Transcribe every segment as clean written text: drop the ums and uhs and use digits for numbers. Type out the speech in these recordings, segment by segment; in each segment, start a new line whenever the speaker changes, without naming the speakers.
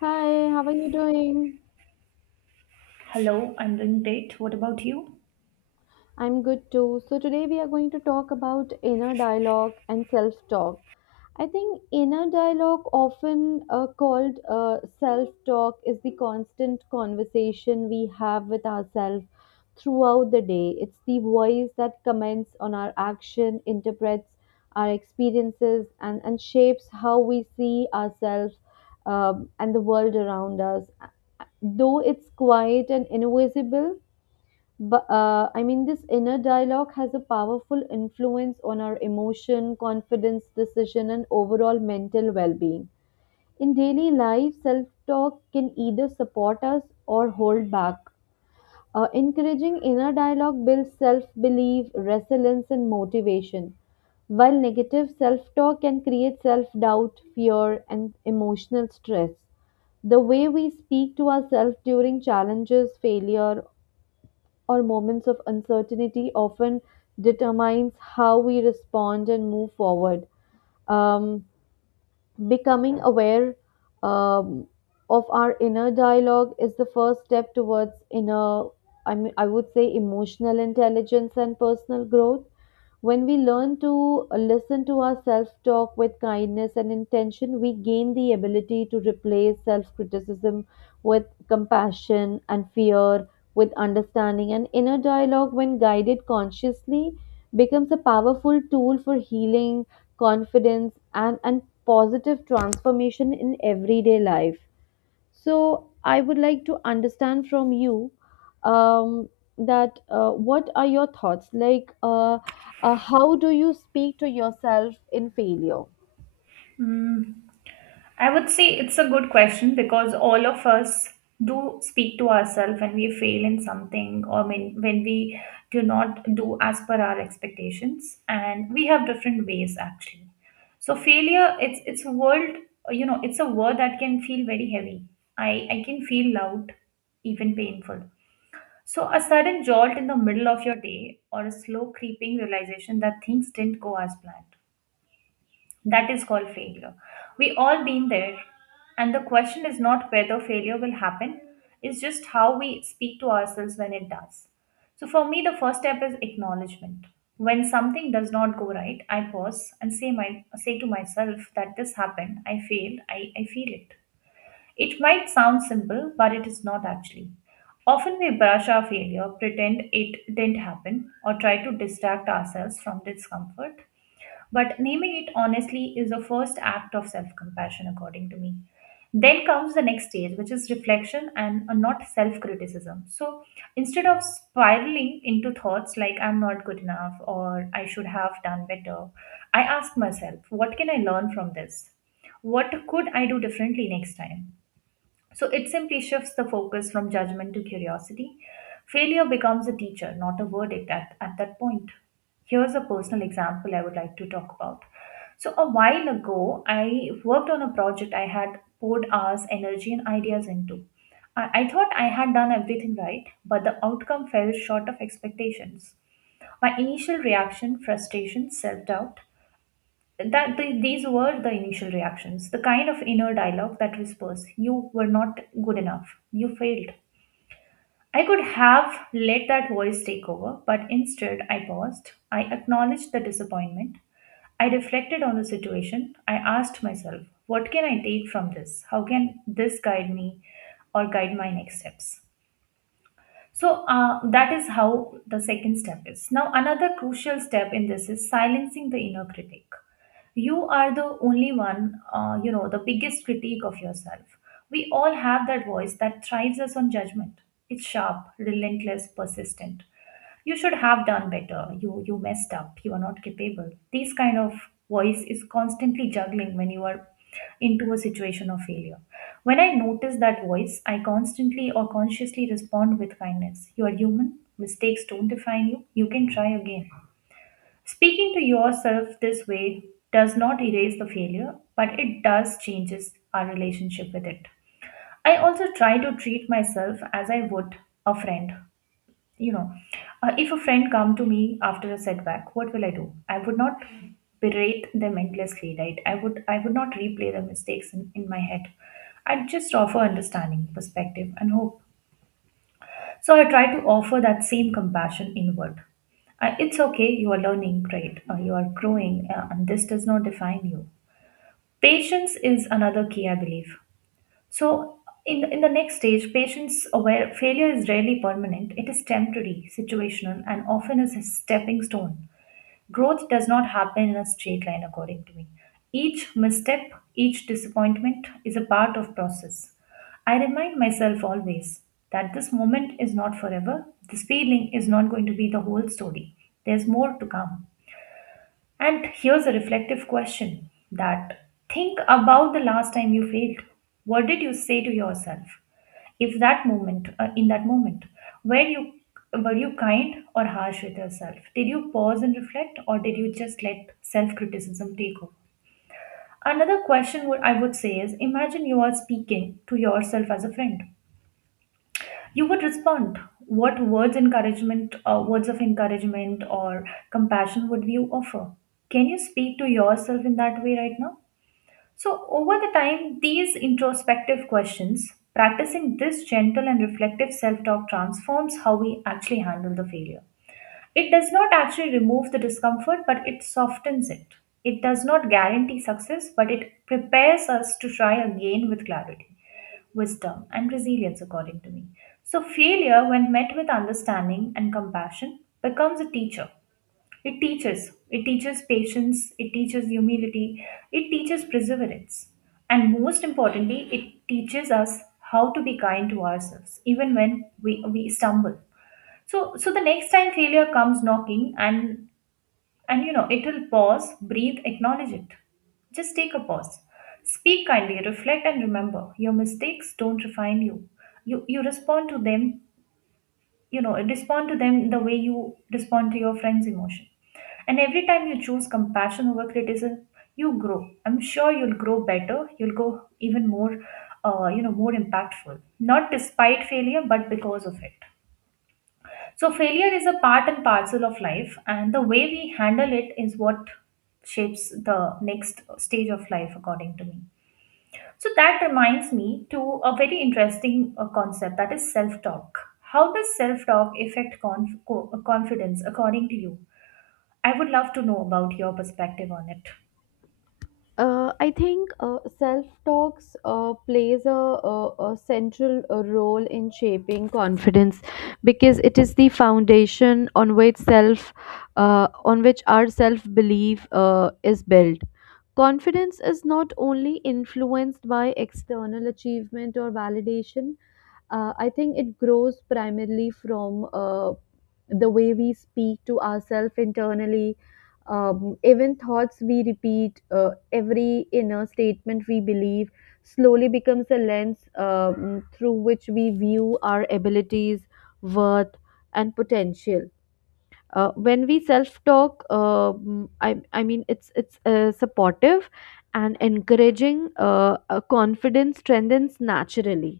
Hi, how are you doing?
Hello, I'm doing great. What about you?
I'm good too. So, today we are going to talk about inner dialogue and self talk. I think inner dialogue, often called self talk, is the constant conversation we have with ourselves throughout the day. It's the voice that comments on our action, interprets our experiences, and shapes how we see ourselves and the world around us. Though it's quiet and invisible, but this inner dialogue has a powerful influence on our emotion, confidence, decision, and overall mental well being. In daily life, self talk can either support us or hold back. Encouraging inner dialogue builds self belief, resilience, and motivation, while negative self talk can create self doubt, fear, and emotional stress. The way we speak to ourselves during challenges, failure, or moments of uncertainty often determines how we respond and move forward. Um, Becoming aware um, of our inner dialogue is the first step towards inner, I mean, I would say, emotional intelligence and personal growth. When we learn to listen to our self talk with kindness and intention, we gain the ability to replace self criticism with compassion and fear with understanding. And inner dialogue, when guided consciously, becomes a powerful tool for healing, confidence, and positive transformation in everyday life. So I would like to understand from you um, that what are your thoughts? How do you speak to yourself in failure?
Mm, I would say it's a good question because all of us do speak to ourselves when we fail in something or when we do not do as per our expectations, and we have different ways actually. So failure, it's a word, you know, it's a word that can feel very heavy. I can feel loud, even painful. So, a sudden jolt in the middle of your day or a slow creeping realization that things didn't go as planned. That is called failure. We all been there. And the question is not whether failure will happen, it's just how we speak to ourselves when it does. So for me, the first step is acknowledgement. When something does not go right, I pause and say to myself that this happened, I failed, I feel it. It might sound simple, but it is not actually. Often we brush our failure, pretend it didn't happen, or try to distract ourselves from discomfort, but naming it honestly is the first act of self compassion, according to me. Then comes the next stage, which is reflection and not self criticism. So instead of spiraling into thoughts like I'm not good enough or I should have done better, I ask myself, what can I learn from this? What could I do differently next time? So it simply shifts the focus from judgment to curiosity. Failure becomes a teacher, not a verdict at that point. Here's a personal example I would like to talk about. So, a while ago, I worked on a project I had poured hours, energy, and ideas into. I thought I had done everything right, but the outcome fell short of expectations. My initial reaction, frustration, self doubt, these were the initial reactions, the kind of inner dialogue that whispers you were not good enough, you failed. I could have let that voice take over, but instead I paused, I acknowledged the disappointment, I reflected on the situation, I asked myself, what can I take from this? How can this guide me or guide my next steps? So that is how the second step is. Now, another crucial step in this is silencing the inner critic. You are the only one, you know, the biggest critique of yourself. We all have that voice that thrives us on judgment. It's sharp, relentless, persistent. You should have done better, you messed up, you are not capable. This kind of voice is constantly juggling when you are into a situation of failure. When I notice that voice, I constantly or consciously respond with kindness. You are human, mistakes don't define you, you can try again. Speaking to yourself this way does not erase the failure, but it does changes our relationship with it. I also try to treat myself as I would a friend, you know. If a friend come to me after a setback, what will I do? I would not berate them endlessly, right? I would not replay the mistakes in my head. I'd just offer understanding, perspective, and hope. So I try to offer that same compassion inward. Uh, it's okay, you are learning, great, you are growing, and this does not define you. Patience is another key, I believe. So, in the next stage, patients aware failure is rarely permanent. It is temporary, situational, and often is a stepping stone. Growth does not happen in a straight line, according to me. Each misstep, each disappointment is a part of process. I remind myself always that this moment is not forever. This feeling is not going to be the whole story. There's more to come. And here's a reflective question, that think about the last time you failed. What did you say to yourself? If that moment, in that moment, were you were you kind or harsh with yourself? Did you pause and reflect, or did you just let self-criticism take over? Another question would, I would say, is imagine you are speaking to yourself as a friend. You would respond, what words encouragement, words of encouragement or compassion would you offer? Can you speak to yourself in that way right now? So over the time, these introspective questions, practicing this gentle and reflective self-talk, transforms how we actually handle the failure. It does not actually remove the discomfort, but it softens it. It does not guarantee success, but it prepares us to try again with clarity, wisdom, and resilience, according to me. So, failure, when met with understanding and compassion, becomes a teacher. It teaches. It teaches patience, it teaches humility, it teaches perseverance. And most importantly, it teaches us how to be kind to ourselves, even when we stumble. So, the next time failure comes knocking, and you know it will, pause, breathe, acknowledge it. Just take a pause, speak kindly, reflect, and remember your mistakes don't define you. You respond to them, you know, respond to them the way you respond to your friend's emotion. And every time you choose compassion over criticism, you grow. I'm sure you'll grow better. You'll go even more, you know, more impactful. Not despite failure, but because of it. So, failure is a part and parcel of life, and the way we handle it is what shapes the next stage of life, according to me. So, that reminds me to a very interesting concept that is self talk. How does self talk affect confidence, according to you? I would love to know about your perspective on it.
I think self talks plays a central role in shaping confidence because it is the foundation on which our self belief is built. Confidence is not only influenced by external achievement or validation. I think it grows primarily from the way we speak to ourselves internally, even thoughts we repeat, every inner statement we believe slowly becomes a lens through which we view our abilities, worth, and potential. When we self-talk, I mean, it's supportive and encouraging. Confidence strengthens naturally.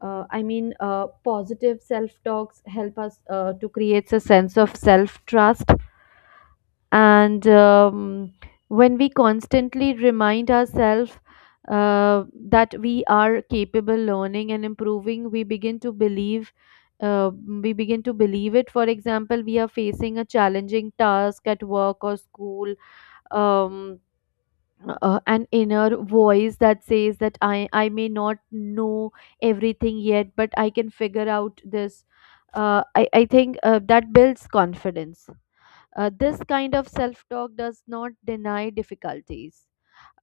Positive self-talks help us to create a sense of self-trust and when we constantly remind ourselves uh, that we are capable learning and improving, we begin to believe uh, we begin to believe it. For example, we are facing a challenging task at work or school. um, an inner voice that says that I may not know everything yet but I can figure out this. I think that builds confidence. This kind of self talk does not deny difficulties.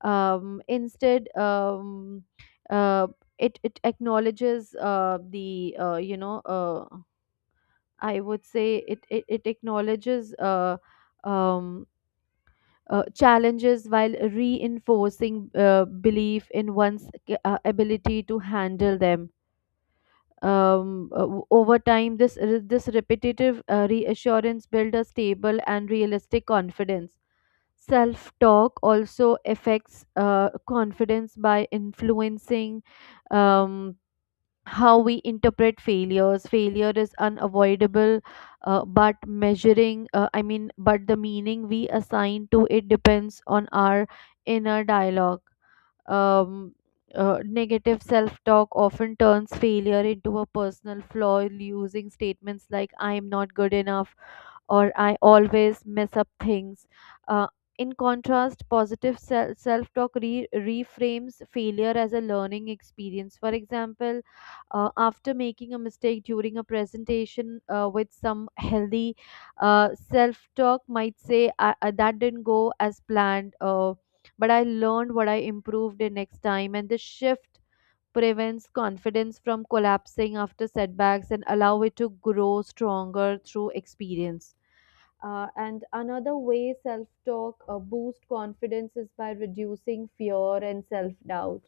Um, instead, um, uh, it, it acknowledges the, you know, I would say it, it, it acknowledges um, challenges while reinforcing belief in one's ability to handle them. Over time, this repetitive reassurance build a stable and realistic confidence. Self talk also affects confidence by influencing um, how we interpret failures. Failure is unavoidable, but but the meaning we assign to it depends on our inner dialogue. Um, Negative self talk often turns failure into a personal flaw, using statements like, I'm not good enough or I always mess up things. Uh, in contrast, positive self talk reframes failure as a learning experience. For example, after making a mistake during a presentation with some healthy self talk, might say, That didn't go as planned. But I learned what I improved in next time. And this shift prevents confidence from collapsing after setbacks and allow it to grow stronger through experience. And another way self-talk boost confidence is by reducing fear and self-doubt.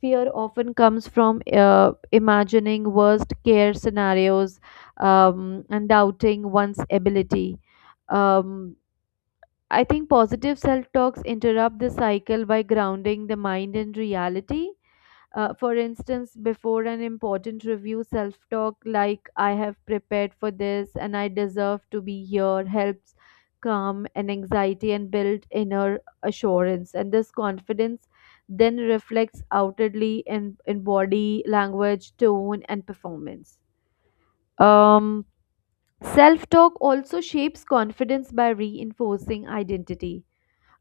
Fear often comes from imagining worst care scenarios and doubting one's ability. Um, I think positive self talks interrupt the cycle by grounding the mind in reality. For instance, before an important review, self talk like I have prepared for this and I deserve to be here helps calm an anxiety and build inner assurance. And this confidence then reflects outwardly in body language, tone, and performance. Um, Self talk also shapes confidence by reinforcing identity.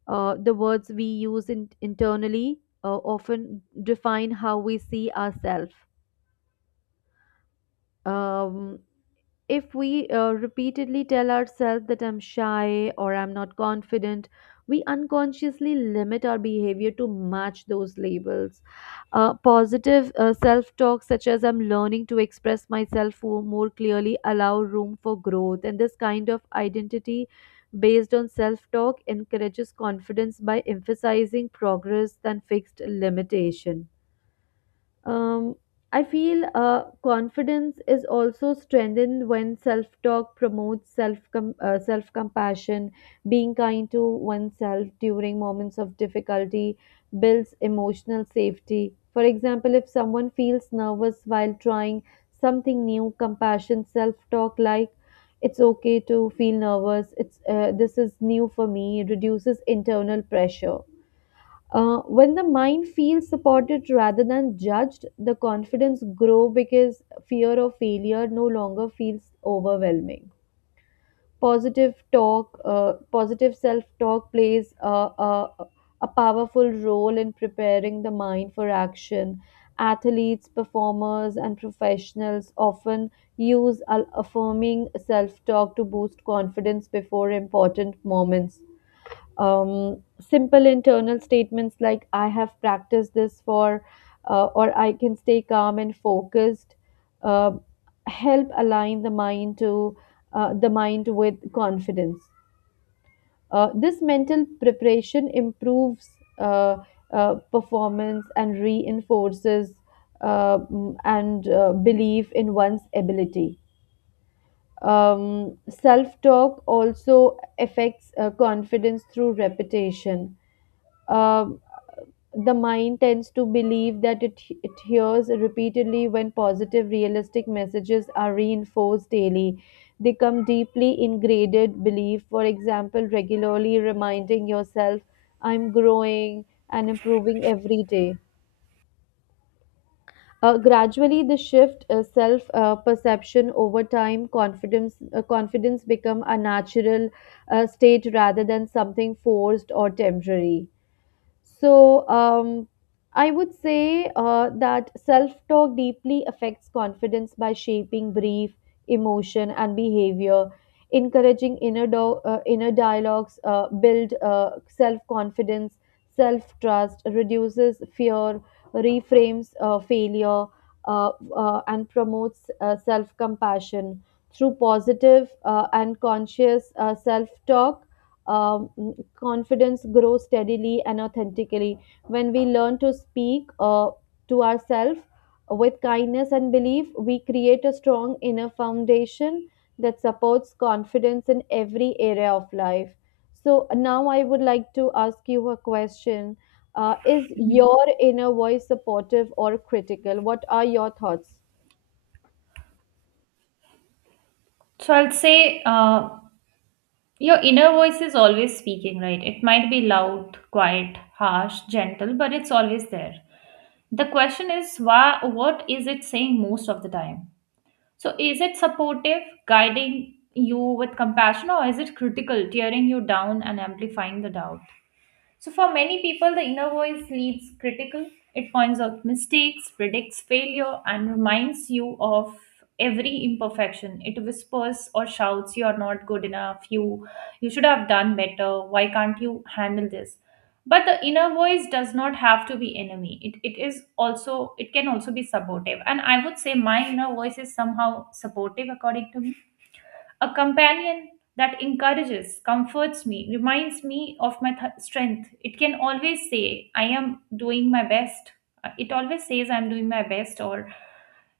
The words we use internally often define how we see ourselves. Um, if we repeatedly tell ourselves that I'm shy or I'm not confident, we unconsciously limit our behavior to match those labels. Positive self talk, such as I'm learning to express myself more clearly, allow room for growth. And this kind of identity based on self talk encourages confidence by emphasizing progress than fixed limitation. Um, I feel confidence is also strengthened when self-talk promotes self-compassion. Being kind to oneself during moments of difficulty builds emotional safety. For example, if someone feels nervous while trying something new, compassion self-talk like it's okay to feel nervous. It's This is new for me. Reduces internal pressure. When the mind feels supported rather than judged, the confidence grow because fear of failure no longer feels overwhelming. Positive self-talk plays a powerful role in preparing the mind for action. Athletes, performers, and professionals often use affirming self-talk to boost confidence before important moments. um, Simple internal statements like I have practiced this for or I can stay calm and focused uh, help align the mind with confidence. This mental preparation improves uh, performance and reinforces mm, and belief in one's ability. Self talk also affects confidence through repetition. um, the mind tends to believe that it hears repeatedly when positive, realistic messages are reinforced daily. They come deeply ingrained belief, for example, regularly reminding yourself, I'm growing and improving every day. Gradually, the shift self perception over time, confidence become a natural state rather than something forced or temporary. So I would say that self talk deeply affects confidence by shaping brief emotion and behavior. Encouraging inner dialogues build self confidence, self trust, reduces fear, reframes failure, uh, and promotes self compassion. Through positive and conscious self talk, confidence grows steadily and authentically. When we learn to speak to ourselves with kindness and belief, we create a strong inner foundation that supports confidence in every area of life. So now I would like to ask you a question. Is your inner voice supportive or critical? What are your thoughts?
So I'll say your inner voice is always speaking, right? It might be loud, quiet, harsh, gentle, but it's always there. The question is why, what is it saying most of the time? So is it supportive, guiding you with compassion, or is it critical, tearing you down and amplifying the doubt? So, for many people, the inner voice leads critical. It points out mistakes, predicts failure, and reminds you of every imperfection. It whispers or shouts, you are not good enough. You should have done better. Why can't you handle this? But the inner voice does not have to be enemy. It is also, it can also be supportive. And I would say my inner voice is somehow supportive according to me, a companion that encourages, comforts me, reminds me of my strength. It can always say, I am doing my best. It always says, I'm doing my best, or,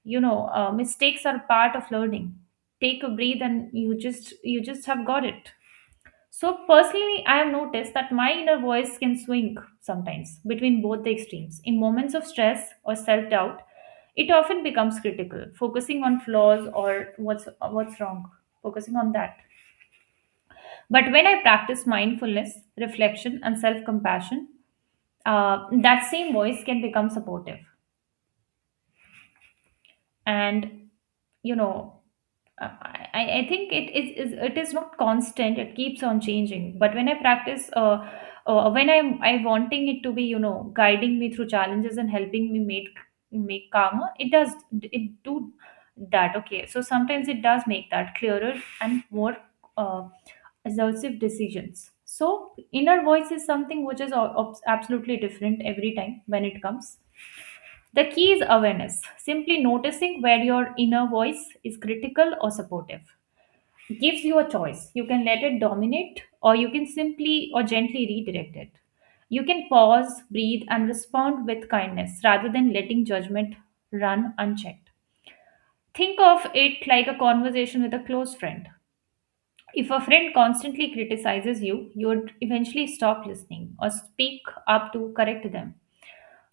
you know, mistakes are part of learning. Take a breath and you just have got it. So personally, I have noticed that my inner voice can swing sometimes between both the extremes. In moments of stress or self-doubt, it often becomes critical, focusing on flaws or what's wrong, focusing on that. But when I practice mindfulness, reflection, and self compassion, that same voice can become supportive. And, you know, I think it is it is not constant, it keeps on changing. But when I practice, when I wanting it to be, you know, guiding me through challenges and helping me make calmer, it does, it do that. Okay. So sometimes it does make that clearer and more uh, assertive decisions. So, inner voice is something which is absolutely different every time when it comes. The key is awareness, simply noticing where your inner voice is critical or supportive. Gives you a choice. You can let it dominate, or you can simply or gently redirect it. You can pause, breathe, and respond with kindness rather than letting judgment run unchecked. Think of it like a conversation with a close friend. If a friend constantly criticizes you, you would eventually stop listening or speak up to correct them.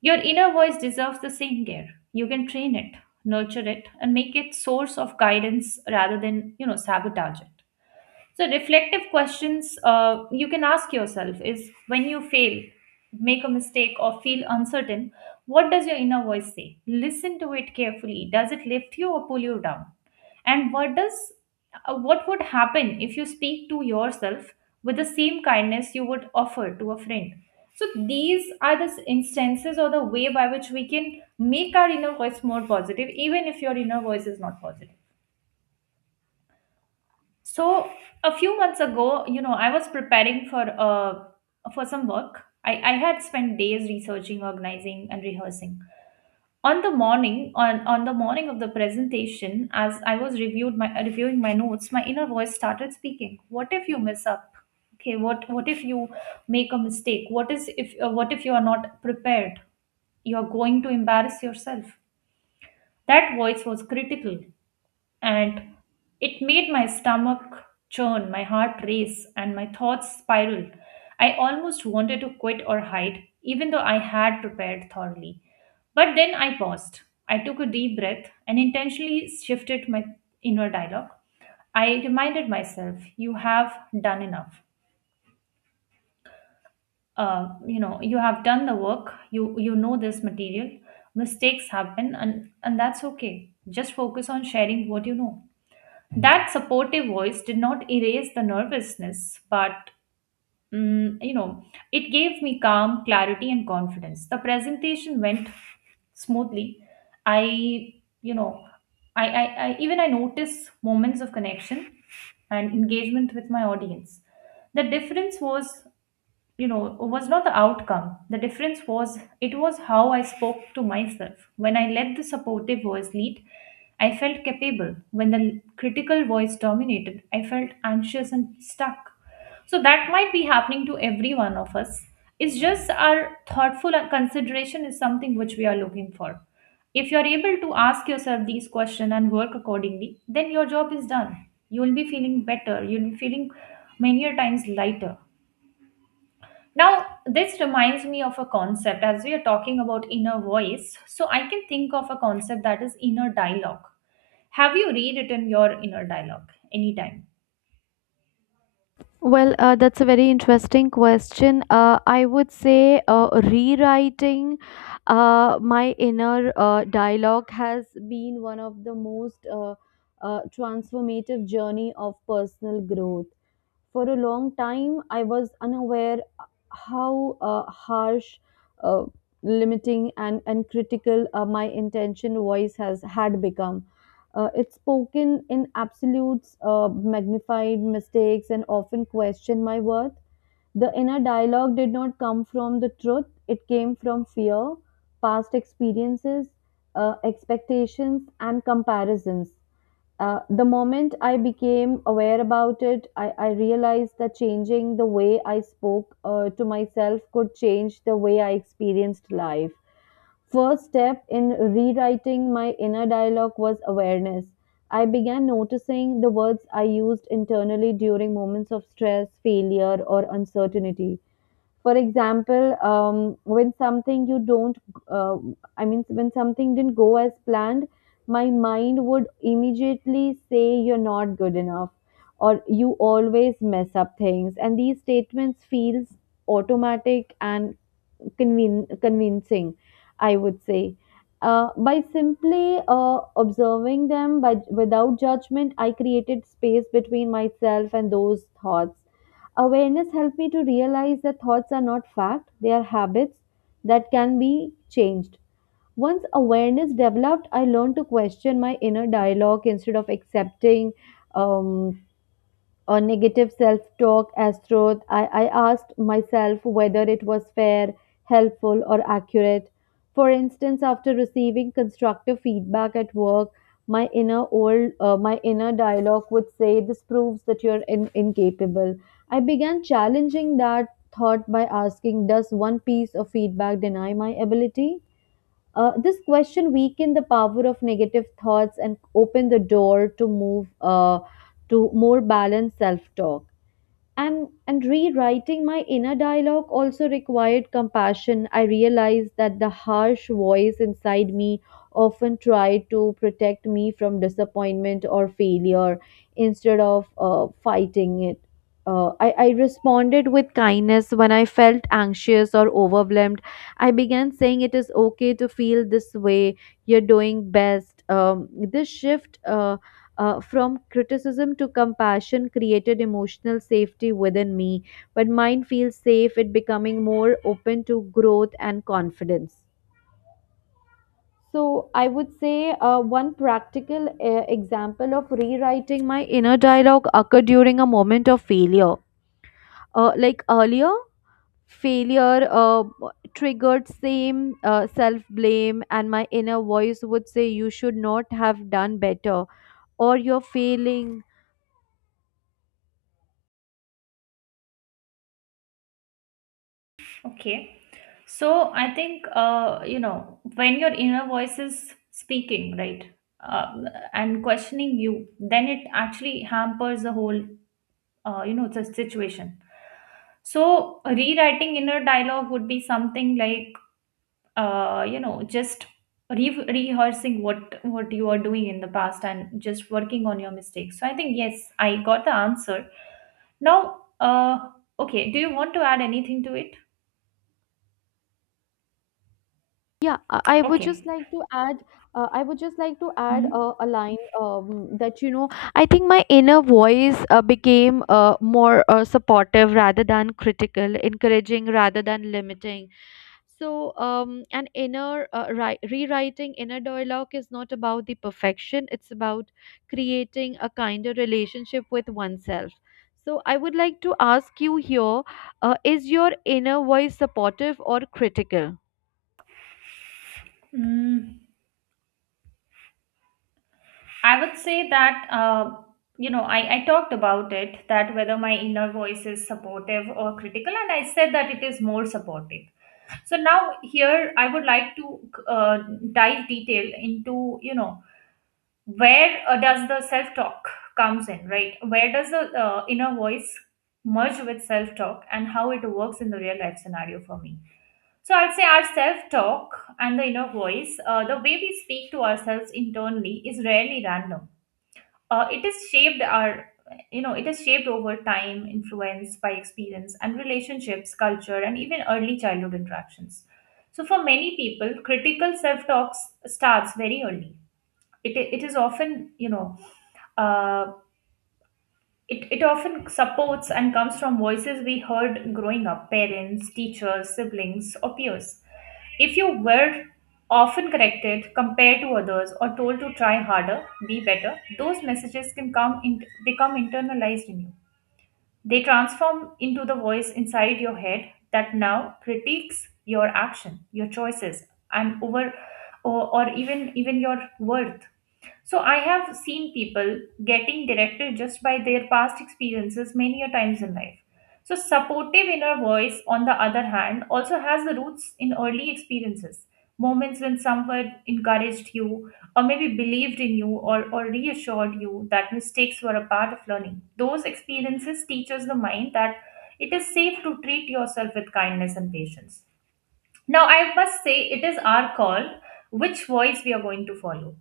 Your inner voice deserves the same care. You can train it, nurture it, and make it source of guidance rather than, you know, sabotage it. So, reflective questions you can ask yourself is when you fail, make a mistake, or feel uncertain, what does your inner voice say? Listen to it carefully. Does it lift you or pull you down? And what does what would happen if you speak to yourself with the same kindness you would offer to a friend? So these are the instances or the way by which we can make our inner voice more positive, even if your inner voice is not positive. So a few months ago, you know, I was preparing for some work. I had spent days researching, organizing, and rehearsing. On the morning, on the morning of the presentation, as I was reviewed my reviewing my notes, my inner voice started speaking. What if you mess up? Okay, what if you make a mistake? What is if what if you are not prepared? You're going to embarrass yourself. That voice was critical, and it made my stomach churn, my heart race, and my thoughts spiral. I almost wanted to quit or hide, even though I had prepared thoroughly. But then I paused. I took a deep breath and intentionally shifted my inner dialogue. I reminded myself, you have done enough. You know, you have done the work. You know this material. Mistakes happen, and that's okay. Just focus on sharing what you know. That supportive voice did not erase the nervousness, but mm, you know it gave me calm, clarity, and confidence. The presentation went smoothly. I you know I, I i even i noticed moments of connection and engagement with my audience. The difference was, you know was not the outcome. The difference was it was how I spoke to myself. When I let the supportive voice lead, I felt capable. When the critical voice dominated, I felt anxious and stuck. So that might be happening to every one of us. It's just our thoughtful consideration is something which we are looking for. If you're able to ask yourself these questions and work accordingly, then your job is done. You will be feeling better. You'll be feeling many a times lighter. Now, this reminds me of a concept. As we are talking about inner voice, so I can think of a concept that is inner dialogue. Have you rewritten your inner dialogue anytime?
Well, that's a very interesting question. I would say rewriting my inner dialogue has been one of the most transformative journey of personal growth. For a long time, I was unaware how harsh, uh, limiting, and critical my intention voice has had become. It's spoken in absolutes, magnified mistakes, and often questioned my worth. The inner dialogue did not come from the truth, it came from fear, past experiences, expectations, and comparisons. The moment I became aware about it, I realized that changing the way I spoke to myself could change the way I experienced life. First step in rewriting my inner dialogue was awareness. I began noticing the words I used internally during moments of stress, failure, or uncertainty. For example, when something you don't, uh, I mean, when something didn't go as planned, my mind would immediately say, You're not good enough, or You always mess up things. And these statements feels automatic and convincing, I would say. By simply observing them by, without judgment, I created space between myself and those thoughts. Awareness helped me to realize that thoughts are not fact, they are habits that can be changed. Once awareness developed, I learned to question my inner dialogue instead of accepting um, or negative self talk as truth. I asked myself whether it was fair, helpful, or accurate. For instance, after receiving constructive feedback at work, my inner dialogue would say this proves that you're incapable. I began challenging that thought by asking, does one piece of feedback deny my ability? This question weaken the power of negative thoughts and open the door to move to more balanced self-talk. And rewriting my inner dialogue also required compassion. I realized that the harsh voice inside me often tried to protect me from disappointment or failure. Instead of fighting it, I responded with kindness. When I felt anxious or overwhelmed, I began saying, it is okay to feel this way. You're doing best. This shift from criticism to compassion created emotional safety within me. When mind feels safe, it becoming more open to growth and confidence. So I would say one practical example of rewriting my inner dialogue occurred during a moment of failure. Like earlier, failure triggered same self blame, and my inner voice would say, "You should not have done better," or "You're failing."
Okay. So I think, you know, when your inner voice is speaking, right, uh, and questioning you, then it actually hampers the whole, you know, the situation. So, rewriting inner dialogue would be something like, you know, just rehearsing what you are doing in the past and just working on your mistakes. So I think yes, I got the answer. Now, okay, do you want to add anything to it?
Yeah, I would just
Okay.
like to add, I would just like to add
Hmm.
a line that, you know, I think my inner voice became more supportive rather than critical, encouraging rather than limiting. So, an rewriting inner dialogue is not about the perfection, it's about creating a kinder relationship with oneself. So, I would like to ask you here, is your inner voice supportive or critical?
Mm, I would say that, you know, I talked about it, that whether my inner voice is supportive or critical, and I said that it is more supportive. So now here I would like to, uh, dive detail into, you know, where does the self talk comes in, right, where does the inner voice merge with self talk and how it works in the real life scenario for me. So I'd say our self talk and the inner voice, the way we speak to ourselves internally, is rarely random. It is shaped our, you know, it is shaped over time, influenced by experience and relationships, culture, and even early childhood interactions. So for many people, critical self talk starts very early. It is often, you know, uh, it often supports and comes from voices we heard growing up: parents, teachers, siblings, or peers. If you were often corrected, compared to others, or told to try harder, be better, those messages can come in, become internalized in you. They transform into the voice inside your head that now critiques your action, your choices, and over, or even your worth. So I have seen people getting directed just by their past experiences many a times in life. So supportive inner voice, on the other hand, also has the roots in early experiences, moments when someone encouraged you, or maybe believed in you, or reassured you that mistakes were a part of learning. Those experiences teaches the mind that it is safe to treat yourself with kindness and patience. Now, I must say, it is our call which voice we are going to follow.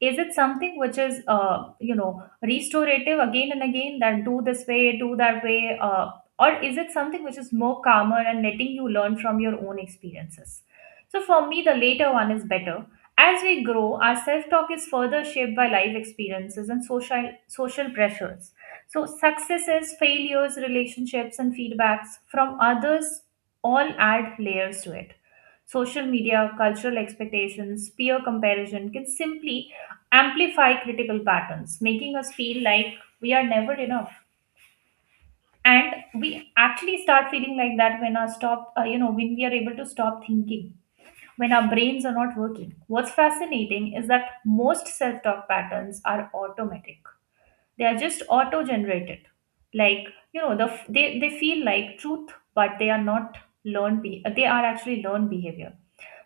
Is it something which is, you know, restorative again and again, that do this way, do that way, or is it something which is more calmer and letting you learn from your own experiences? So, for me, the later one is better. As we grow, our self talk is further shaped by life experiences and social pressures. So, successes, failures, relationships, and feedbacks from others all add layers to it. Social media, cultural expectations, peer comparison can simply amplify critical patterns, making us feel like we are never enough. And we actually start feeling like that when our you know, when we are able to stop thinking, when our brains are not working. What's fascinating is that most self talk patterns are automatic, they are just auto generated. Like, you know, they feel like truth, but they are not they are actually learned behavior.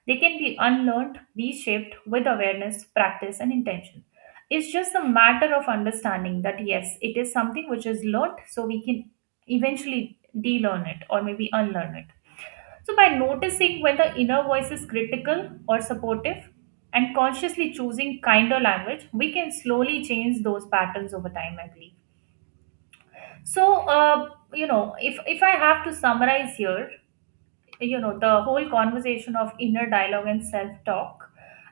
They can be unlearned, reshaped with awareness, practice, and intention. It's just a matter of understanding that yes, it is something which is learned, so we can eventually delearn it, or maybe unlearn it. So, by noticing when the inner voice is critical or supportive and consciously choosing kinder language, we can slowly change those patterns over time, I believe. So, you know, if I have to summarize here, you know, the whole conversation of inner dialogue and self talk,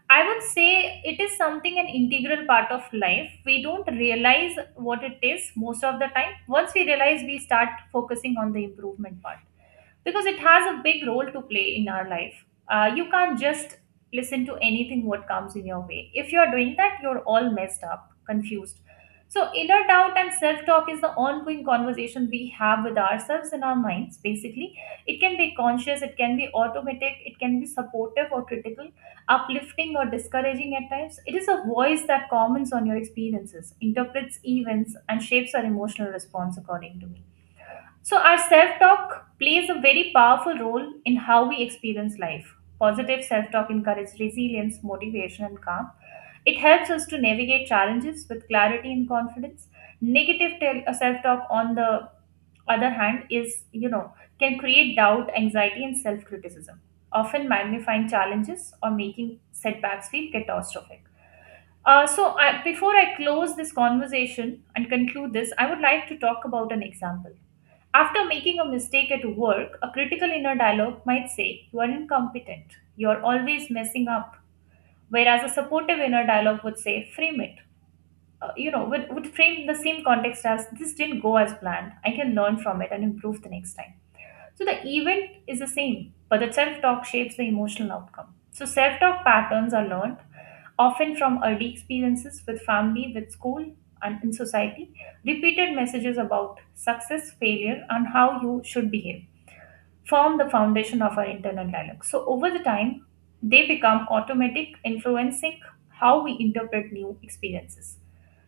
I would say it is something an integral part of life. We don't realize what it is most of the time. Once we realize, we start focusing on the improvement part, because it has a big role to play in our life. You can't just listen to anything what comes in your way. If you're doing that, you're all messed up, confused. So, inner doubt and self talk is the ongoing conversation we have with ourselves in our minds, basically. It can be conscious, it can be automatic, it can be supportive or critical, uplifting or discouraging at times. It is a voice that comments on your experiences, interprets events, and shapes our emotional response, according to me. So, our self talk plays a very powerful role in how we experience life. Positive self talk encourages resilience, motivation, and calm. It helps us to navigate challenges with clarity and confidence. Negative self talk, on the other hand, is, you know, can create doubt, anxiety, and self criticism, often magnifying challenges or making setbacks feel catastrophic. Before I close this conversation and conclude this, I would like to talk about an example. After making a mistake at work, a critical inner dialogue might say, "You are incompetent, you are always messing up." Whereas a supportive inner dialogue would say, frame it. You know, would frame the same context as, this didn't go as planned. I can learn from it and improve the next time. So the event is the same, but the self talk shapes the emotional outcome. So self talk patterns are learned often from early experiences with family, with school, and in society. Repeated messages about success, failure, and how you should behave form the foundation of our internal dialogue. So over the time, they become automatic, influencing how we interpret new experiences.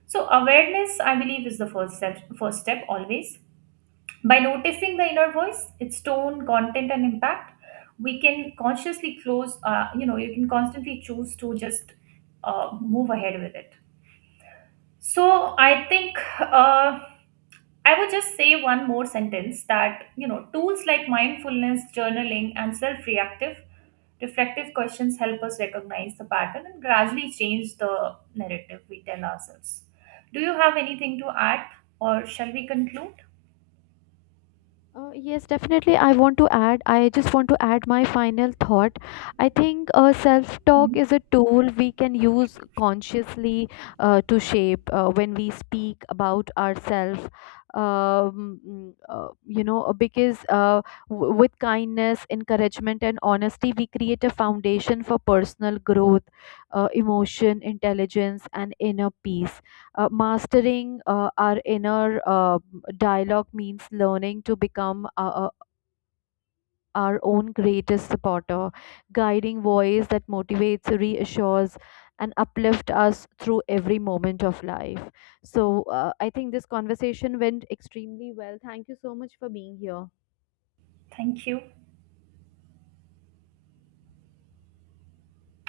So awareness, I believe, is the first step. First step always, by noticing the inner voice, its tone, content, and impact, we can consciously close, you know, you can constantly choose to just move ahead with it. So I think, I would just say one more sentence that, you know, tools like mindfulness, journaling, and reflective questions help us recognize the pattern and gradually change the narrative we tell ourselves. Do you have anything to add, or shall we conclude?
Yes, definitely. I want to add, I just want to add my final thought. I think self talk
Mhm.
is a tool we can use consciously to shape when we speak about ourselves. Mm, you know, because w- With kindness, encouragement, and honesty, we create a foundation for personal growth, emotion, intelligence, and inner peace. Mastering our inner dialogue means learning to become our own greatest supporter, guiding voice that motivates, reassures, and uplift us through every moment of life. So I think this conversation went extremely well. Thank you so much for being here.
Thank you.